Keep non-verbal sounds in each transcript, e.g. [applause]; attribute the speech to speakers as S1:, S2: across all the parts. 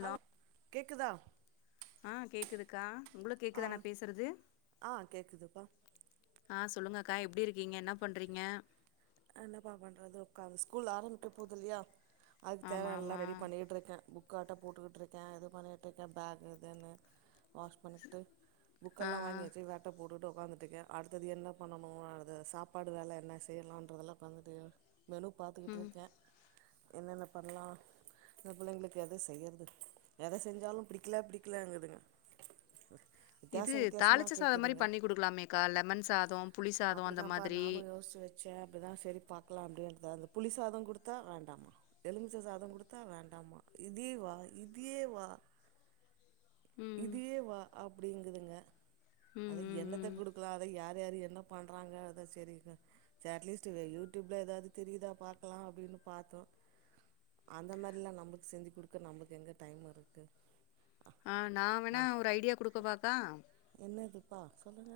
S1: Hello கேக்குதா
S2: அ கேக்குதுக்கா உங்களுக்கு
S1: ஆ
S2: கேக்குதா நா பேசுறது
S1: ஆ கேக்குதுப்பா
S2: ஆ சொல்லுங்கக்கா எப்டி இருக்கீங்க என்ன பண்றீங்க
S1: என்னப்பா பண்றது உக்காது ஸ்கூல் ஆரம்பிக்க போது இல்லயா அதுக்கு தேவ
S2: ஆமா
S1: எல்லா
S2: ஆமா
S1: ரெடி பண்ணிகிட்டுருக்கே புக்கு அட்டை போட்டுக்கிட்டுருக்கே இது பண்ணிட்டுருகே பேக்கு இதுன்னு வாஷ் பண்ணிக்கிட்டு
S2: ஆ ஆ
S1: புக்கெல்லா வாங்கியாச்சு வே அட்டை போட்டுட்டு ஒக்காந்துட்டுருக்கே அடுத்தது என்ன பண்ணனு அத சாப்பாடு வேலை என்ன செய்யலா அதெல்லா பண்ணிட்டியா மெனு பாத்துக்கிட்டு
S2: ம்
S1: இருக்கே என்னென்ன பண்ணலா இந்த புள்ளைங்களுக்கு எத செய்றது எத செஞ்சாலு புடிக்கல புடிக்கலேங்குதுங்க
S2: இது தாளிச்ச சாத மாரி
S1: கேக்குதுங்க
S2: பண்ணி குடுக்கலாமேக்கா லெமன் சாதம் புளி சாதம் அந்த
S1: அதப்பா
S2: மாதிரி
S1: நானு யோசிச்சு வச்சே அப்டிதா சேரி பாக்கலாம்டு அந்த அந்த புளி சாதம் கொடுத்தா வேண்டாமா எலுமிச்ச சாத குடுத்தா வேண்டாமா இதே வா இதே வா
S2: ம்
S1: இதே வா அப்டிங்குதுங்க
S2: ம்
S1: அத
S2: ம்
S1: எண்ணத்த
S2: ம்
S1: குடுக் இல்ல அத யார் யார்ரு என்ன பண்றாங்க அத சேரிங்க சேரி அட்லீஸ்ட் யூடியூப்ல ஏதாது தெரியுதா பாக்கலா அப்டின்னு பாத்தோ அந்த மாரில்லா நம்மள்க்கு செஞ்சு கொடுக்க நம்மள்க்கு எங்க டைம் இருக்கு
S2: அ நா வேணா ஒரு ஐடியா குடுக்க வாக்கா
S1: என்ன இதுப்பா சொல்லுங்க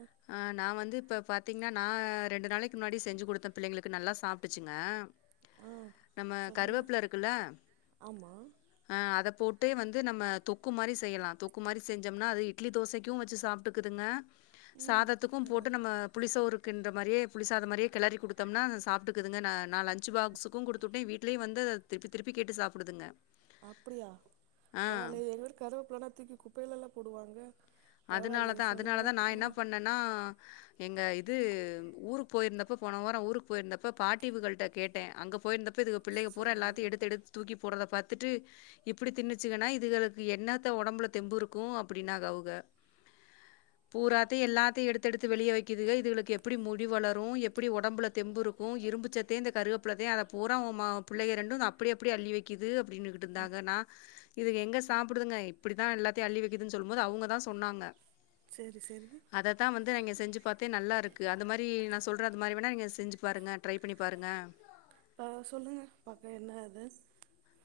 S2: நா வந்து இப்ப பாத்தீங்கன்னா நா ரெண்டு நாளைக்கு முன்னாடி செஞ்சு கொடுத்தே பிள்ளைங்களுக்கு நல்லா சாப்பிட்டுச்சுங்க
S1: ஆ
S2: நம்ம
S1: சொல்லுங்க
S2: கருவேப்பல இருக்குல்ல
S1: ஆமா
S2: அத போட்டு வந்து நம்ம தொக்கு மாரி செய்யலா தொக்கு மாரி செஞ்சோம்னா அது இட்லி தோசைக்கு வச்சு சாப் இருக்குதுங்க
S1: ம்
S2: சாதத்துக்கு
S1: பரவா
S2: போட்டு நம்ம புளிசோறு கின்ற மாரியே புளிசாத மாரியே கிளறி குடுத்தம்னா சாப்டுக்குதுங்க நா லன்ச் பாக்ஸுக்கு குடுத்துட்டே வீட்டு வீட்லயு வந்து அத திருப்பி திருப்பி கேட்டு சாப்பிடுதுங்க
S1: அப்டியா
S2: ஆ
S1: பரவா இல்லேயே எங்க வீட கருவேப்பலனா தூக்கி குப்பையிலல்ல போடுவாங்க பரவாயில்லையே
S2: அதுனாலதா
S1: சொல்லுங்க
S2: அதுனாலதா நா என்ன
S1: ஆ
S2: பண்ணேன்னா எங்க இது ஊருக் போயிருந்தப்ப போன வாரோ ஊருக்கு போயிருந்தப்ப பாட்டி வ்வுகள்ட்ட கேட்டே அங்க போயிருந்தப்ப இதுங்க பிள்ளைங்க பூறா
S1: சரி
S2: எல்லாத்தையு எடுத்து எடுத்து தூக்கி போறத பாத்துட்டு இப்டி தின்னுச்சுங்கன்னா இதுகளுக்கு என்னத்த உடம்புல தெம்பு இருக்கு அப்டின்னாங்கா அவுக பூராத்தையு எல்லாத்தையு எடுத்து எடுத்து வெளிய வைக்குதுக இதுகளுக்கு எப்டி முடி வளரு எப்டி உடம்புல தெம்பு இரு க்கு இரும்புச்சத்தே இந்த கருகப்புள்ள தா அத பூரா ஒ ம புள்ளைக ரெண்டு அப்டி அப்டியே அள்ளி வைக்குது அப்டினு இருந்தாங்க நா இதுக எங்க சாப்டுதுங்க இப்டி தா எல்லாத்தையு அள்ளி வைக்கதுன்னு சொல்லுபோது அவுங்க தா சொன்னாங்க
S1: சரி சரி
S2: அத தா வந்து நா இங்க செஞ்சு பாத்தே நல்லாருக்கு அந்த மாரி நா சொல்ற அந்த மாரி வேணா நீங்க செஞ்சு பாருங்க ட்ரை பண்ணி பாருங்க
S1: இப்ப சொல்லுங்க பாக்கற எனா அது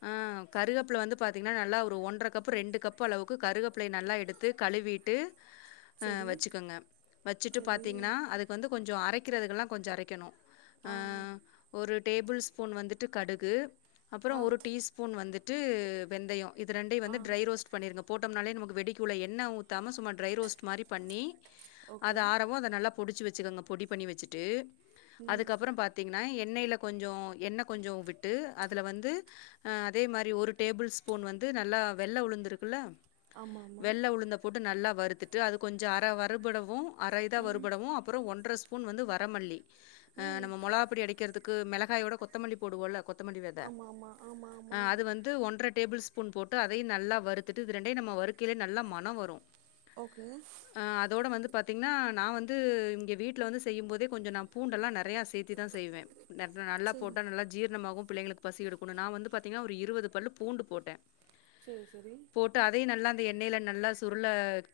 S2: ஆ கருகப்பிள வந்து பாத்திங்கன்னா நல்லா ஒரு ஒன்றரை கப்பு ரெண்டு கப்பு அளவுக்கு கருகப்பிள நல்லா எடுத்து கழுவிட்டு ஆ
S1: சரி
S2: வச்சுக்கோங்க வச்சுட்டு
S1: சரி
S2: பாத்திங்கனா அதுக்கு வந்து கொஞ்சோ அரைக்கிறதுக்கெலா கொஞ்சோ அரைக்கணு ஆ ஒரு டேபிள் ஸ்பூன் வந்துட்டு கடுகு அப்றோ
S1: ஆ
S2: ஒரு டீஸ் ஸ்பூன் வந்துட்டு வெந்தயோ இது ரெண்டையு
S1: ஆ
S2: வந்து ட்ரை ரோஸ்ட் பண்ணிருங்க போட்டோம்னாலே நமக்கு வெடிக்குள்ள எண்ணெ ஊத்தாம சும்மா டிரை ரோஸ்ட் மாரி பண்ணி அத
S1: ஓகே
S2: ஆரவு அத நல்லாப் பொடிச்சு வச்சுக்கோங்க பொடி பண்ணி வச்சுட்டு
S1: ம்
S2: அதுக்கப்றோ பார்த் பாத்தீங்கன்னா எண்ணெய்ல கொஞ்சோ எண்ணெ கொஞ்சோ விட்டு அதுல வந்து ஆ அதே மாரி ஒரு டேபிள் ஸ்பூன் வந்து நல்லா வெள்ள உளுந்துருக்குல
S1: ஆமா ஆமா
S2: வெள்ள உளுந்த போட்டு நல்லா வறுத்துட்டு அது கொஞ்சோ அரை வறுபடவு அரை இத
S1: ம்
S2: வறுபடவு அப்றோ ஒன்ற ஸ் பூன் வந்து வரமல்லி ஆ
S1: ம்
S2: நம்ம மொளாகாப்படி அடிக்கிறதுக்கு மிளகாயோட கொத்தமல்லி போடுவோ இல்ல கொத் கொத்தமல்லி வேத
S1: ஆம்மா ஆமா ஆமா
S2: அது வந்து ஒன்றரை டேபிள் ஸ்பூன் போட்டு அதையு நல்லா வறுத்துட்டு இத ரெண்டேயு நம்ம வறுக்கையிலே நல்லா மனே வரு
S1: ஓகே
S2: ஆ அதோட வந்து பாத்தீங்கன்னா நா வந்து இங்க வீட்டுல வந்து செய்யு போதே கொஞ்சோ நா பூண்டெல்லா நெறைய சேத் தேதா செய்வே நல்லா
S1: சரி
S2: போட்டா நல்லா ஜீரணமாவு பிள்ளைங்களுக்கு பசி எடுக் குனு நா வந்து பாத்தீங்கன்னா ஒரு இருவது பல்லு பூண்டு போட்டே
S1: சேரி சேரி
S2: போட்டு அதையு நல்லா அந்த எண்ணெயில நல்லா சுருள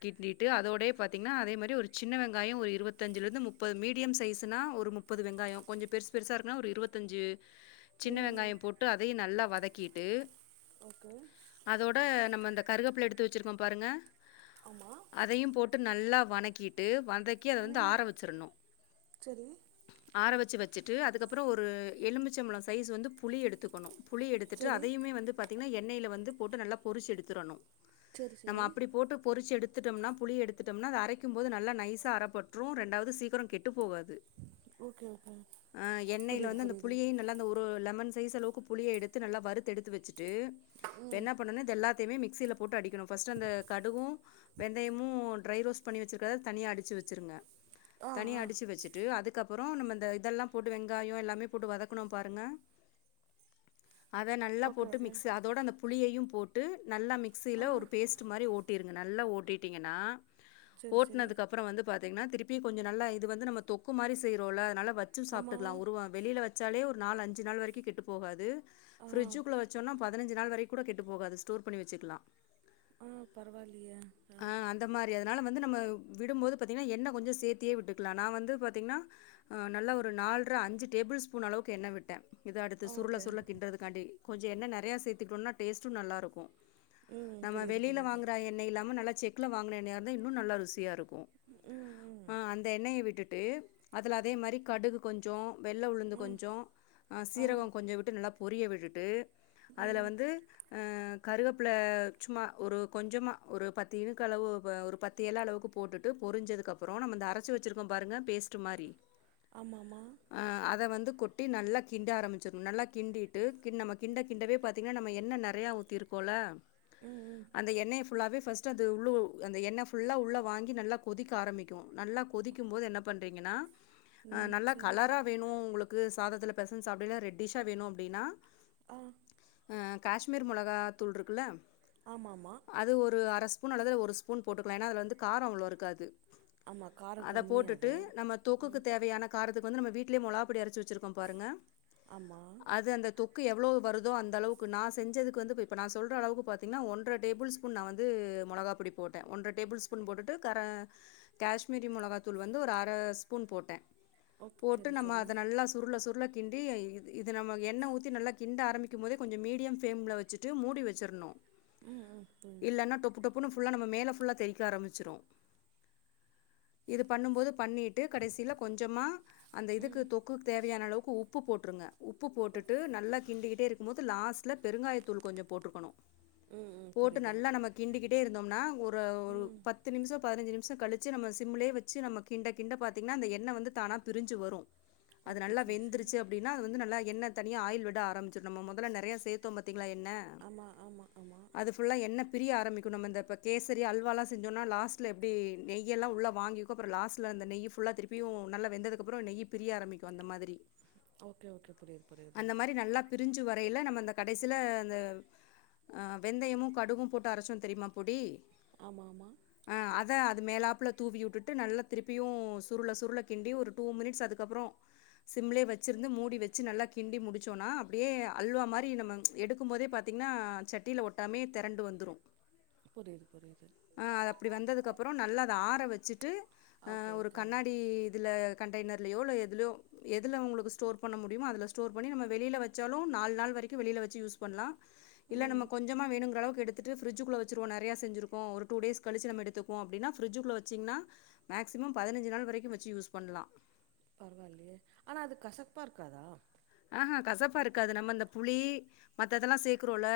S2: கீண்டிட்டு அதோட பாத்திங்கன்னா அதே மாரி ஒரு சின்ன வெங்காயோ ஒரு இருவ த்தஞ்சுலருந்து முப்பது மீடியம் சைஸுன்னா ஒரு முப்பது வெங்காயோ கொஞ்சோ பெருச பெருசாக இருக்குன்னா ஒரு இருவத்தஞ்சு சின்ன
S1: ம்
S2: வெங்காயோ போட்டு அதையு நல்லா வதக்கிட்டு
S1: ஓகே
S2: அதோட நம்ம இந்த கருகப்பிள எடுத்து வச்சிருக்கோ பாருங்க
S1: ஆமா
S2: அதையு போட்டு நல்லா வணக்கிட்டு வதக்கி அத வந்து
S1: ம்
S2: ஆற வச்சிரணு
S1: சரி
S2: ஆற வச்சு வச்சுட்டு அதுக்கப்றோ ஒரு எலுமிச்சம்பழ சைஸ் வந்து புளி எடுத்துக்கணு புளி எடுத்துட்டு
S1: சரி
S2: அதையுமே வந்து பாத்திங்கன்னா எண்ணெய்ல வந்து போட்டு நல்லா பொறிச்சு எடுத்துடணு
S1: செரி
S2: நம்ம
S1: செரி
S2: அப்டி போட்டு பொறிச்சு எடுத் துட்டோம்னா புளி எடுத்துட்டோம்னா அத அரைக்கு போது நல்லா நைசா அரப்பற்று ரெண்டாவது சீக்கிரோ கெட்டு போகாது
S1: ஓகே ஓகே
S2: ஆ எண்ணெயில
S1: புரியுது
S2: வந்து அந்த
S1: புரியுது
S2: புளியையு நல்லா ஒரு இப்போ லெமன் சைஸ் அளவுக்கு புளிய எடுத்து நல்லா வறுத்து எடுத்து வச்சுட்டு இப்போ
S1: ம்
S2: என பண்ணனு எல்லாத் தெயுமே மிக்சில போட்டு அடிக்கணு ஃபர்ஸ்ட் அந்த கடுவு வெந்தயமு ட்ரை ரோஸ்ட் பண்ணி வச்சுருக்கறத தனியா அடிச்சு வச்சுருங்க
S1: ஆ
S2: தனியா
S1: ஆ
S2: அடிச்சு வச்சுட் ட்டு அதுக்கப்றோ நம்ம இந்த இதெல்லா போட்டு வெங்காயோ எல்லாமே போட்டு வதக்குணோ பாருங்க அத நல்லா
S1: ஓகே
S2: போட்டு
S1: ஓகே
S2: மிக்ஸ் அதோட அந்த புளியையும் போட்டு நல்லா மிக்சியில
S1: ஆ
S2: ஒரு பேஸ்ட்டு மாரி ஓட் டிருங்க நல்லா ஓட்டிட்டீங்கன்னா
S1: செரி செரி
S2: ஓட்னதுக்கப் அப்புறோ வந்து பாத்திங்கன்னா திருப்பி கொஞ்ச நல்லா இது வந்து நம்ம தொக்கு மாரி செய்றோல அதனால வச்சூ
S1: ஆமா
S2: சாப்ட்டுக்கலா ஒரு வா வெளியில வச்சாலே ஒரு நாலு அஞ்சு நாள் வரைக்கு கெட்டுப் போகாது
S1: ஆ
S2: ஃபிரிட்ஜுக்குள்ள வச்சோன்னா பதினஞ்சு நாள் வரைக்கு கூடக் கெட்டு போகாது ஸ்டோர் பண்ணி வச்சுக்கலா
S1: ஆ பரவாயில்லயே ஆ
S2: இந்த மாரி அதனால வந்து நம்ம விடும்போது பாத்தீங்கன்னா எண்ண கொஞ்சோ சேத்தியே விட்டுக்கலா நா வந்து பாத்தீங்கன்னா நல்லா ஒரு நால்ற அஞ்சு டேபிள் ஸ்பூன் அளவுக்கு எண்ண விட்ட இத அடுத் து
S1: ஆ
S2: சுருள
S1: ஓகே
S2: சுருள கின்றதுக்காண்டி கொஞ்சோ எண்ண நறையா சேத்திக்ட்டோண்னா டேஸ்ட்டு நல்லா இருக்கு
S1: ம்
S2: நம்ம
S1: புரியுது
S2: வெளியில
S1: புரியுது
S2: வாங்குற எண்ண இல்லாம நல்லா செக்ல வாங்கன எண்ணயா இருந்தா இன்னு நல்லா ருசியா இருக் கு
S1: ம் ம்
S2: அ அந்த எண்ணெய விட்டுட்டு அதுல அதே மாரி கடுகு கொஞ்சோ வெள்ள உளுந்து
S1: ம்
S2: கொஞ்சோ அ
S1: ஆ
S2: சீரகோ கொஞ்சோ விட்டு நல்லா பொரிய விட்டுட்டு அதுல
S1: ம்
S2: வந்து அ கருவப்பில சும்மா ஒரு கொஞ்சமா ஒரு பத்து இனுக்கு அளவு ப ஒரு பத் து எல அளவுக்கு போட்டுட்டு பொரிஞ்சதுக்கு அப்புறோ நம்ம இந்த அரைச்சு வச்சிருக்கோம் பாருங்க பேஸ்ட்டு மாறி
S1: ஆமாமா
S2: அ அத வந்து கொட்டி நல்லா கிண்ட ஆரம்பி ச்சர்னு நல்லா கிண்டிட்டு கின் நம்ம கிண்ட கிண்டவே பாத்தீங்கன்னா நம்ம எண்ண நறையா ஊத்தியிருக்கோல
S1: ம் ம்
S2: அந்த எண்ணெய ஃபுல்லாவே ஃபஸ்ட்டு அந்த உள்ளு அந்த எண்ண ஃபுல்லா உள்ள வாங்கி நல்லா கொதிக்க ஆரம்பிக்கு நல்லா கொதிக்கும் போது என்ன பண்றீங்கன்னா அ
S1: ம்
S2: நல்லா
S1: சரி சரி
S2: கலரா வேணு உங்களுக்கு சாதத்துல பெசஞ்சு சாப்படைய்ல்ல ரெட்டிஷ்ஷா வேணு அப்டினா
S1: ஆ
S2: அ கேஷ்மீர் மொளகா தூள்ருக்குல்ல
S1: ஆமாமா
S2: அது ஒரு அர ஸ்பூன் அல்லது ஒரு ஸ்பூன் போட்டுக்கலா ஏனா அதுல வந்து காரோ அவ்வளோ இருக்காது
S1: ஆமா காரம்
S2: அத
S1: கம்மி
S2: போட்டுட்டு
S1: அது
S2: நம்ம தொக்குக்கு
S1: ம்
S2: தேவையான காரத்துக்கு வந்து நம்ம வீட்லயே மொளாகாப் பொடி அரைச்ச வச்சிருக்கோம் பாருங்க
S1: ஆமா
S2: அது அந்த தொக்கு எவ்ளோ வருதோ அந்த அளவுக்கு நா செஞ்சதுக்கு வந்து இப்ப இப்ப நா சொல்ற அளவுக்கு பா த்தீங்கன்னா ஒன்ற டேபிள் ஸ்பூன் நா வந்து மொளகாப்பொடி போட்ட ஒன்ற டேபிள் ஸ்பூன் போட்டுட்டு கர கேஷ்மீரி மொளகாத்தூள் வந்து ஒரு அர ஸ்பூன் போட்ட
S1: ஓகே
S2: போட்டு
S1: சரி
S2: நம்ம
S1: சரி
S2: அத நல்லா சுருள சுருள கிண்டி இது நம்ம எண்ண ஊத்தி நல்லா கிண்ட ஆரம்பிக்கும் போதே கொஞ்சோ மீடியம் ஃப்ம்ல வச்சுட்டு மூடி வச்சறணு
S1: ம் ம் ம்
S2: இல்லன்னா டொப்பு டொப் புணு ஃபுல்லா நம்ம மேல ஃபுல்லா தெறிக்க ஆரம்பிச்சிரு இது பண்ணும்போது பண்ணிட் டு கடைசில கொஞ்சமா அந்த இதுக்கு
S1: ம்
S2: தொக்குக்கு தேவையான அளவுக்கு உப்பு போட்டுருங்க உப்பு போட்டுட்டு
S1: ஓகே
S2: நல்லா கிண்டிக்கிட்டே இருக்கும் போது லாஸ்ட்ல பெருங்காயத்தூள் கொஞ்சோ போட்ருக்கணு
S1: ம் ம்
S2: போட்டு
S1: புரியுது
S2: நல்லா நம்ம கிண்டிக்கிட்டே இருந்தோம்னா ஒரு ஒரு
S1: ம்
S2: பத் பத்து நிமிசோ பதினைஞ்சு நிமிசோ கழிச்சு நம்ம சிம்லே வச்சு நம்ம கிண்ட கிண்ட பாத்தீங்கன்னா அந்த எண்ண வந்து தானா பிரிஞ்சு வரு அது
S1: ஓகே
S2: நல்லா
S1: சரி சரி
S2: வெந்துருச்சு அப்டின்னா வந்து நல்லா எண்ண தனியா ஆயில் விட ஆரம்பிச்சுரும் நம்ம மொதல்ல நறைய சேத்தோம் பாத்தீங்களா எண்ண
S1: ஆமா ஆமா ஆமா
S2: அது ஃபுல்லா எண்ண பிரிய ஆரம்பிக்கு நம்ம இந்தப்ப கேசரி அல்வாலா செஞ்சோன்னா லாஸ்ட்ல் எப்டி நெய் எல்லா உள்ள வாங்கி கு அப்புறோ லாஸ்ட்ல அந்த நெய் ஃபுல்லா திருப்பியு நல்லா வெந்ததுக்கு அப்புறோ நெய் பிரிய ஆரம்பிக்கு அந்த மாதிரி
S1: ஓகே ஓகே புரியுது புரியுது
S2: அந்த மாரி நல்லா பிரிஞ்சி வரையில நம்ம அந்த கடைசில அந்த அ வெந்தயமு கடுகு போட்டு அரச்சோ தெரியுமா பொடி
S1: ஆமாமா
S2: ஆ அத அது மேலாப்ல தூவி வுட்டுட்டு நல்லா திருப்பியு சுருள சுருள கிண்டி ஒரு டூ மினிட்ஸ் அதுக்கப்றோ சிம்லே வச்சிருந்து மூடி வெ ச்சி நல்லா கிண்டி முடிச்சோனா அப்டியே அல்வா மாரி நம்ம எடுக்கு போதே பாத்தீங்னா சட்டியில ஒட் டாமே தெரண்டு வந்துரு
S1: புரியுது புரியுது
S2: அ அது அப்டி வந்ததுக்கு அப்புறோ நல்லா அத ஆற வச்சிட்டு அ
S1: ஓகே
S2: ஒரு
S1: ஓகே
S2: கண்ணாடி இதுல கண்டைனர்லயோ இல்ல எதுல்யோ எதுல உங்களுக்கு ஸ்டோர் பண்ண மு டியுமோ அதுல ஸ்டோர் பண்ணி நம்ம வெளியில வச்சாலு நாள் நாள் வரைக்கு வெளியில வச்சி யூஸ் பண்லா இல்ல
S1: ம்
S2: நம்ம கொஞ்சமா வேணுங்கிறளவுக்கு எடுத்துட்டு ப்ரி்ஜக்குள்ள வச்சிருவோ நெறைய செஞ்சிருக்கோ ஒரு டூ டேஸ் கழிச்சி நம்ம எடுத்து போ அப்டினா பிரிட்ஜ் குள்ள வச்சீங்னா மேக்சிமம் பதினஞ்சி நாள் வரைக்கு வச்சி யூஸ் பண்லா
S1: பரவால்லியே ஆனா அது கசப்பா இருக்காதா
S2: ஆஹா கசப்பா இருக்காது நம்ம இந்த புளி மத்த இதெல்லா சேக்றோல்ல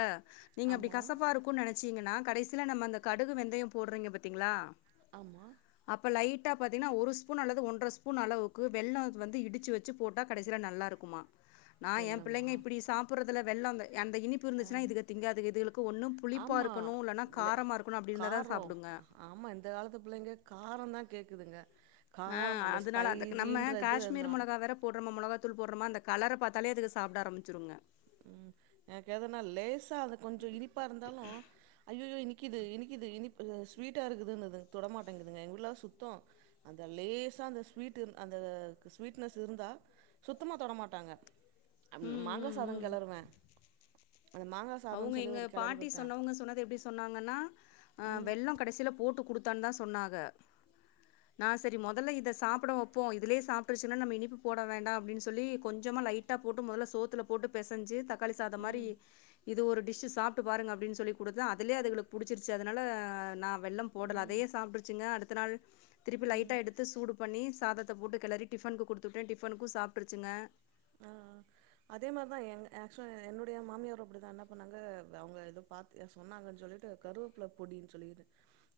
S2: நீங்க அப்டி
S1: ஆமா
S2: கசப்பா இருக் கு நெனச்சீங்கனா கடைசில நம்ம அந்த கடுகு வெந்தய போட்றீங்க பாத்தீங்ளா
S1: ஆமா
S2: அப்ப லைட்டா பாத்தீங்கனா ஒரு ஸ்பூன் அல்லது ஒன்ற ஸ்பூன் அளவுக்கு வெள்ளோ வந்து இடிச்சி வச் சி போட்டா கடைசில நல்லா இருக்குமா நா எ
S1: வெல்லமா
S2: பிள்ளைங்க இப்டி சாப்புறதுல வெள்ளோ அந்த அந்த இனிப் பு
S1: ஆ
S2: இருந்துச்சுனா இதுக திங்காதுக இதுகலுக்கு ஒன்னு புளிப்பா
S1: ஆமா
S2: இருக்கணு இல்லனா
S1: இல்ல
S2: காரமா இருக்கணு அப்டி இருந்தா தா
S1: காரோ
S2: சாப்டுங்க
S1: ஆமா இந்த காலத்து புள்ளைங்க காராந் தா கேக்குதுங்க
S2: ஆ
S1: காரம் அந்த ஸ்பைஸின்றது வேன்னு
S2: போட்றமா மொளகத்தூள் போட்றமா அந்த கலர பாத்தாலே அதுக சாப்ட ஆரம்பிச்சுருங்க
S1: ம் எனக்கு எதுனா லேசா அது கொஞ்சோ இனிப்பா இருந்தாலு அய்யயோ இனிக்கிது இனிக்கிது இனிப் பு ஸ்வீட்டார்க்குதுன்னுது தொட மாட்டேங்கிதுங்க எங்க வீட்லலா சுத்தோ அந்த லேசா அந்த ஸ்வீட்டு அந்த ஸ்வீட்னஸ் இருந்தா சுத்தமா தொட மாட்டாங்க அம்
S2: ம்
S1: மாங்கா
S2: ம்
S1: சாதோ
S2: ம்
S1: கெளறுவே அந்த மாங்கா சாதோன்னு
S2: அவுங்க
S1: சொல்லி
S2: எங்க
S1: ஒரு கெளறி
S2: பாட்டி
S1: குடுத்தே
S2: சொன்னவுங்க சொன்னது எப்டி சொன்னாங்கன்னா ஆ
S1: ம்
S2: வெள்ளம் கடசில போட்டு குடுத்தன் தா சொன்னாக நா செரி மொதல்ல இத சாப்புட வப்போ இதுலேயே சாப்ட்ருச்சுன்னா நம்ம இனிப்பு போட வேண்டா அப்டின் சொல்லி கொஞ்சமா லை டா போட்டு மொதல்ல சோத்துல போட்டு பெசஞ்சி தக்காளி சாதோ மாரி
S1: ம்
S2: இது ஒரு டிஷ்ஷு சாப்ட்டு பாருங்க அப்டின் சொல்லி குடுத்து அதுலயே அதுகளுக் புடிச்சிருச்சி அதனால நா வெள்ளம் போடல
S1: ம்
S2: அதயே சாப்ட்ருச்சிங்க அடுத்த நாள் திருப்பி லைட்டா
S1: ம்
S2: எடுத்து சூடு பண்ணி சாதத்த போட்டு கெளறி டிஃபன்க்கு குடுத்து வுட்ட டிஃபனுக்கு சாப்ட்டுருச்சுங்க
S1: ஆ அதே மார்தா எங் ஆக்சுலா என்னுடைய மாமியார் அப்டிதா என்ன பண்ணாங்க அவுங்க எது பாத் ஏ சொன்னாங்கன் சொல்லிட்டு கருவேப்ல பொடின் சொல்லிட்டு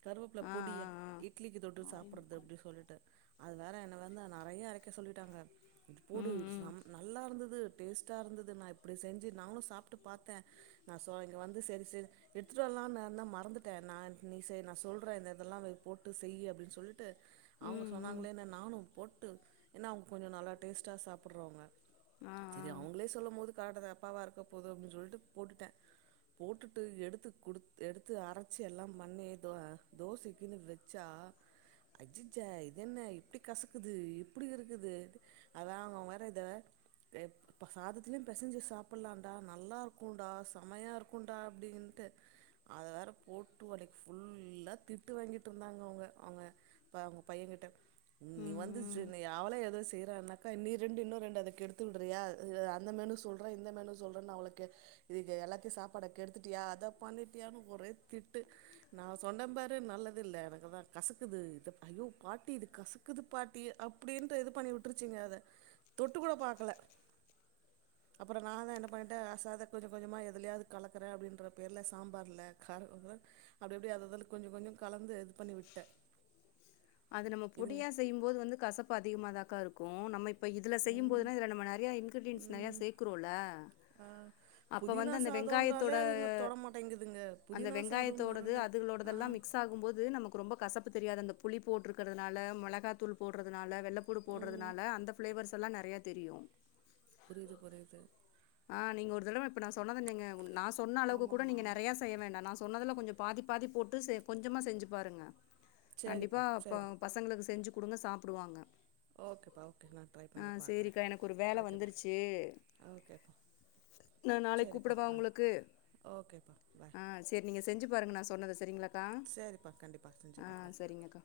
S1: கருவேப்புல
S2: ஆ, ஆ,
S1: பொடியா இட்லிக்கு தொட்டு
S2: ஆ. ஆறே
S1: சாப்புறது
S2: முக்கால்
S1: அப்டி சொல்ட்டு அத வேறு என்ன வந்து நெறைய அரைக்க சொல்லிட்டாங்க இது
S2: ம்,
S1: போடு
S2: ம்.
S1: நம் நல்லா இருந்தது டேஸ்ட்டா இருந்தது நா இப்டி செஞ்சி நாங்களு சாப்ட்டு பாத்தே நா சோ இங்க வந்து செரி செரி எடுத்துட் வரலான் இருந்த மறந்துட்ட நா நீ சே நா சொல்ற இந்த இதெல்லா வெ போட்டு செய்யு அப்டின் சொல் டு
S2: ம்,
S1: அவுங்க
S2: ம்.
S1: சொன்னாங்களேனு நானு போட்டு ஏனா அவுங்க கொஞ்சோ நல்லா டேஸ்ட்டா சாப்புறவங்க
S2: ஆ,
S1: இது
S2: ஆ.
S1: அவுங்ளே சொல்லு போது கரெட்டு தப்பாவா இருக்க போது அப்டின் சொல்ட்டு போட்டுட்ட போட்டுட்டு எடுத்து குடுத் எடுத்து அரச்சி எல்லா மண்ணே தோ தோசைக்குனு வெ ச்சா அச்சச்ச இது என்ன இப்டி கசக்குது இப்டி இருக்குது அதா அவ்ங்க வேற இத ப்பா சாதத்துலு பெசஞ்சு சாப்புட்லான்டா நல்லா இருக்குன்டா செமையா இருக்குன்டா அப்டின்ட்டு அத வேற போட்டு அன்னக்கி ஃபுல்லா திட்டு வாங்கிட்டு இருந்தாங்க அவுங்க அவ்ங்க இப்ப அவுங்க பையங் கிட்ட ம் நீ வந்துச்சுன்னு யாவ்ளே ஏதோ செய்றானாக்கா நீ ரெண்டு இன்னொ ரெண்டு அத கெடுத் துடுறியா அந்த மெனு சொல்ற இந்த மெனு சொல்றன அவ்ள கெ இதுக்கு எல்லாத்தயு சாப்பாட கெடுத்துட்டியா அத பண்ணிட்டியானு ஒரே திட்டு நா சொன்னெம் பாரு நல்லது இல்ல எனக்குதா கசக்குது இத ஐயோ பாட்டி இது கசக் குது பாட்டி அப்டின்டு இது பண்ணி விட்ருச்சிங்க அத தொட்டு கூட பாக்கல அப்பறொ நா தா என்ன பண்ணிடே அசாத கொஞ்சொ கொஞ்சமாக எதுல்யாது கலக்கறே அப்டின்ற பேர்ல சாம்பார்ல கார [unintelligible] அப்டி அப்டி அததல்ல கொஞ்சொ கொஞ்சொ கலந்து இது பண்ணி விட்டே
S2: அது நம்ம
S1: இதுங்
S2: பொடியா செய்யும்போது வந்து கசப்பு அதிகமாதாக்கா இருக்கு நம்ம இப் ப்ப இதுல செய்யும்
S1: ம்
S2: போதுனா இதுல நம்ம நெறைய இன்கிரிடிய்ன்ஸ் நெறைய
S1: ம்
S2: சேக்குறோல
S1: ஆ புதினா சாதொன்றாலே அதுங்க தொட மாட்டெங்குதுங்க
S2: அந்த
S1: புதினா
S2: வெங்காயத்தோடது,
S1: சாதொனாலோட ஆ
S2: அதுகளோடதெல்லாம் மிக்ஸ் ஆகும்போது நமக்கு ரொம்ப கசப்பு தெரியாது அந்த புளி போட்ருக்றதுனால மொளகா தூள் போட்றதுனால வெள்ள பூ டு
S1: ம்
S2: போட்றதுனால அந்த ஃப்ளேவர்ஸ் எல்லா நெறையா தெரியு
S1: புரியுது புரியுது
S2: ஆ நீங்க ஒரு தடவ இப்ப நா சொன்னத நீங்க நா சொன்ன அளவுக்கு கூட
S1: ஆமாம்மா
S2: நீங்க நெறைய செய்ய வேண்டா நா சொன்னதுல கொஞ்சொ பாதி பாதி போட்டு செ கொஞ்சமா செஞ்சு பாருங்க கண்டிப்பா
S1: சேரிப்பா
S2: ப்ப
S1: சேரி
S2: பசங்களுக்கு செஞ்சு குடுங்க சாப்டுவாங்க
S1: ஓகேப்பா ஓகே நா ட்ரை
S2: அ
S1: பண்ணி பாக்குறே
S2: சேரிக்கா எனக்கு ஒரு வேல
S1: ஓகேப்பா
S2: வந்துருச்சு
S1: ஓகேப்பா
S2: ந நாளைக்
S1: சேரிப்பா
S2: கூப்புடவா
S1: பாய்
S2: உங்களுக்கு
S1: ஓகேப்பா பாய்
S2: ஆ செரி நீங்க செஞ்சு பாருங்க நா சொன்னத செரிங்ளாக் க்கா
S1: சரிப்பா கண்டிப்பா செஞ்சு
S2: ஆ
S1: பாக்குறே
S2: செரிங்கக்கா